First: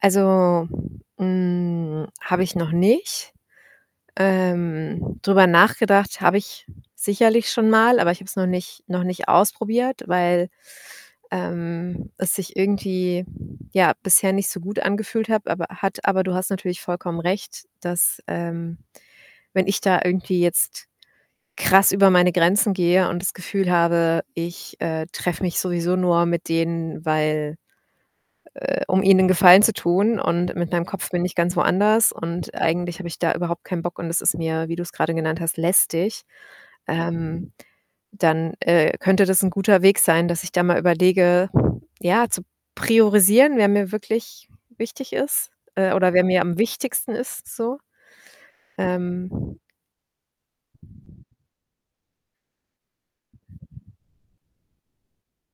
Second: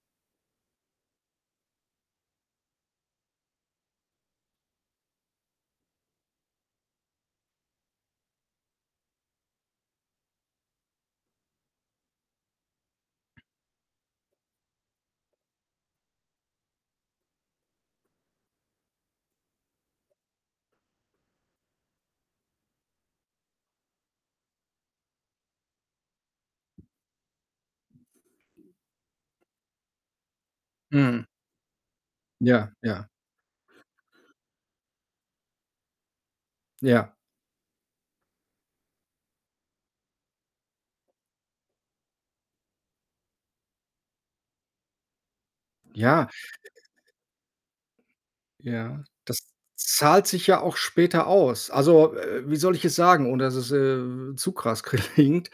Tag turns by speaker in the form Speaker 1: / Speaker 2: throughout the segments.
Speaker 1: Also, hm, habe ich noch nicht. Ähm, drüber nachgedacht habe ich sicherlich schon mal, aber ich habe es noch nicht noch nicht ausprobiert, weil, ähm, es sich irgendwie, ja, bisher nicht so gut angefühlt hab aber hat aber du hast natürlich vollkommen recht, dass, ähm, wenn ich da irgendwie jetzt krass über meine Grenzen gehe und das Gefühl habe, ich, äh, treffe mich sowieso nur mit denen, weil, äh um ihnen 'nen Gefallen zu tun und mit meinem Kopf bin
Speaker 2: Mhm.
Speaker 1: ich ganz woanders und
Speaker 2: Ja,
Speaker 1: eigentlich habe
Speaker 2: ja.
Speaker 1: ich da überhaupt keinen Bock und es ist mir, wie du's grade genannt hast, lästig,
Speaker 2: Ja.
Speaker 1: ähm, dann, äh, könnte das 'n guter Weg sein, dass ich da mal überlege, ja, zu priorisieren, wer mir wirklich wichtig ist, äh, oder wer
Speaker 2: Ja.
Speaker 1: mir am wichtigsten ist so.
Speaker 2: Ja, das
Speaker 1: Ähm
Speaker 2: zahlt sich ja auch später aus. Also, äh, wie soll ich es sagen, ohne dass es, äh, zu krass klingt?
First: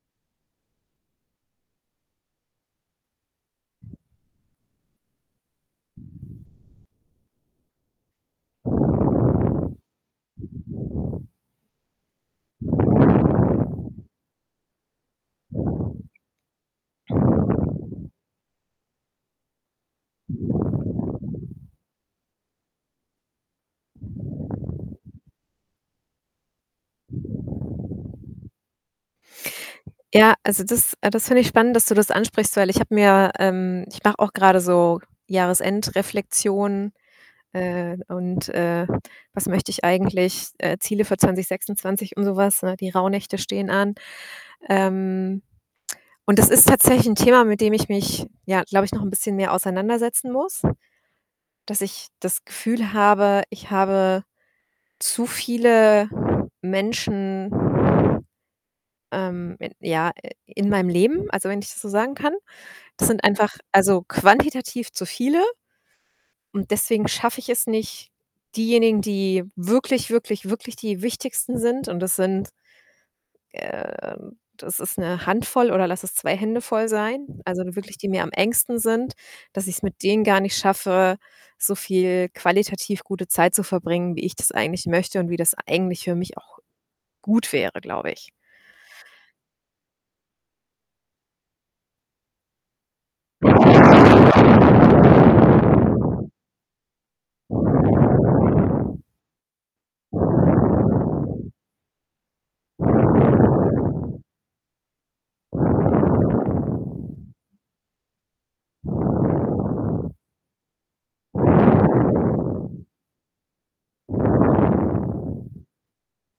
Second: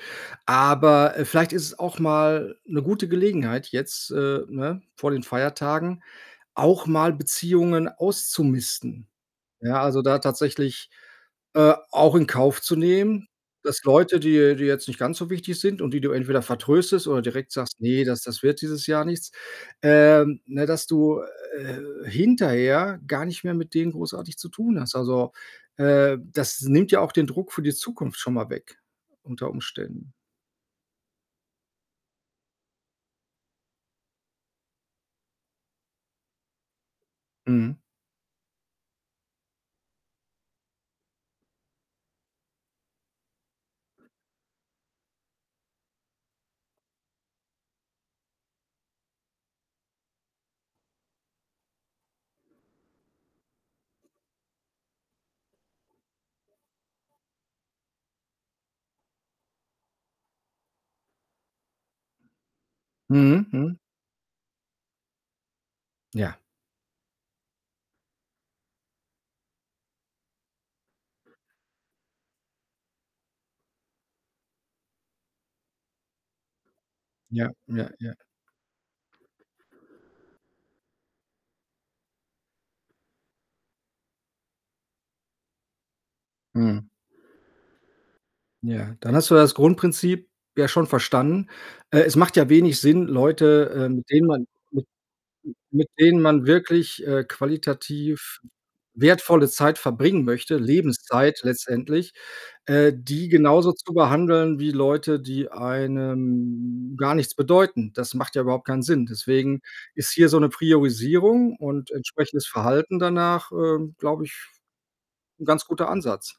Speaker 2: Aber, äh, vielleicht ist es auch mal 'ne gute Gelegenheit jetzt, äh, ne, vor den Feiertagen auch mal Beziehungen auszumisten. Ja, also, da tatsächlich, äh, auch in Kauf zu nehmen, dass Leute, die dir jetzt nicht ganz so wichtig sind und die du entweder vertröstest oder direkt sagst: „Ne, das das wird dieses Jahr nichts.“, ähm ne, dass du, äh, hinterher gar nicht mehr mit denen großartig zu tun hast. Also, äh, das nimmt ja auch den Druck für die Zukunft schon mal weg unter Umständen.
Speaker 1: Ja, also, das äh, das finde ich spannend, dass du das ansprichst, weil ich habe mir, ähm ich mache auch grade so Jahresendreflexion,
Speaker 2: Mhm.
Speaker 1: äh, und, äh, was möchte ich eigentlich, äh, Ziele für 2026 und so was, ne? Die Rauhnächte stehen an. Ähm, und das ist tatsächlich 'n Thema, mit dem ich mich, ja, glaube ich, noch 'n bisschen mehr auseinandersetzen muss, dass ich das Gefühl habe, ich habe zu viele Menschen, ähm, in ja, in meinem Leben, also, wenn ich das so sagen kann. Das sind
Speaker 2: Mhm,
Speaker 1: einfach,
Speaker 2: mhm.
Speaker 1: also, quantitativ zu viele.
Speaker 2: Ja.
Speaker 1: Und deswegen schaffe ich es nicht, diejenigen, die wirklich, wirklich, wirklich die Wichtigsten sind und das sind, ähm das ist 'ne Handvoll oder lass es 2 Hände voll sein,
Speaker 2: Ja,
Speaker 1: also, nur
Speaker 2: ja,
Speaker 1: wirklich die
Speaker 2: ja.
Speaker 1: mir am engsten sind, dass ich's mit denen gar nicht schaffe, so viel qualitativ gute Zeit zu verbringen, wie ich das eigentlich möchte und wie das eigentlich für mich auch
Speaker 2: Mhm.
Speaker 1: gut wäre, glaube ich.
Speaker 2: Ja, dann hast du das Grundprinzip ja schon verstanden. Äh, es macht ja wenig Sinn, Leute, äh, mit denen man mit mit denen man wirklich, äh, qualitativ wertvolle Zeit verbringen möchte, Lebenszeit letztendlich, äh, die genauso zu behandeln wie Leute, die einem gar nichts bedeuten. Das macht ja überhaupt keinen Sinn. Deswegen ist hier so 'ne Priorisierung und entsprechendes Verhalten danach, ähm, glaube ich, 'n ganz guter Ansatz.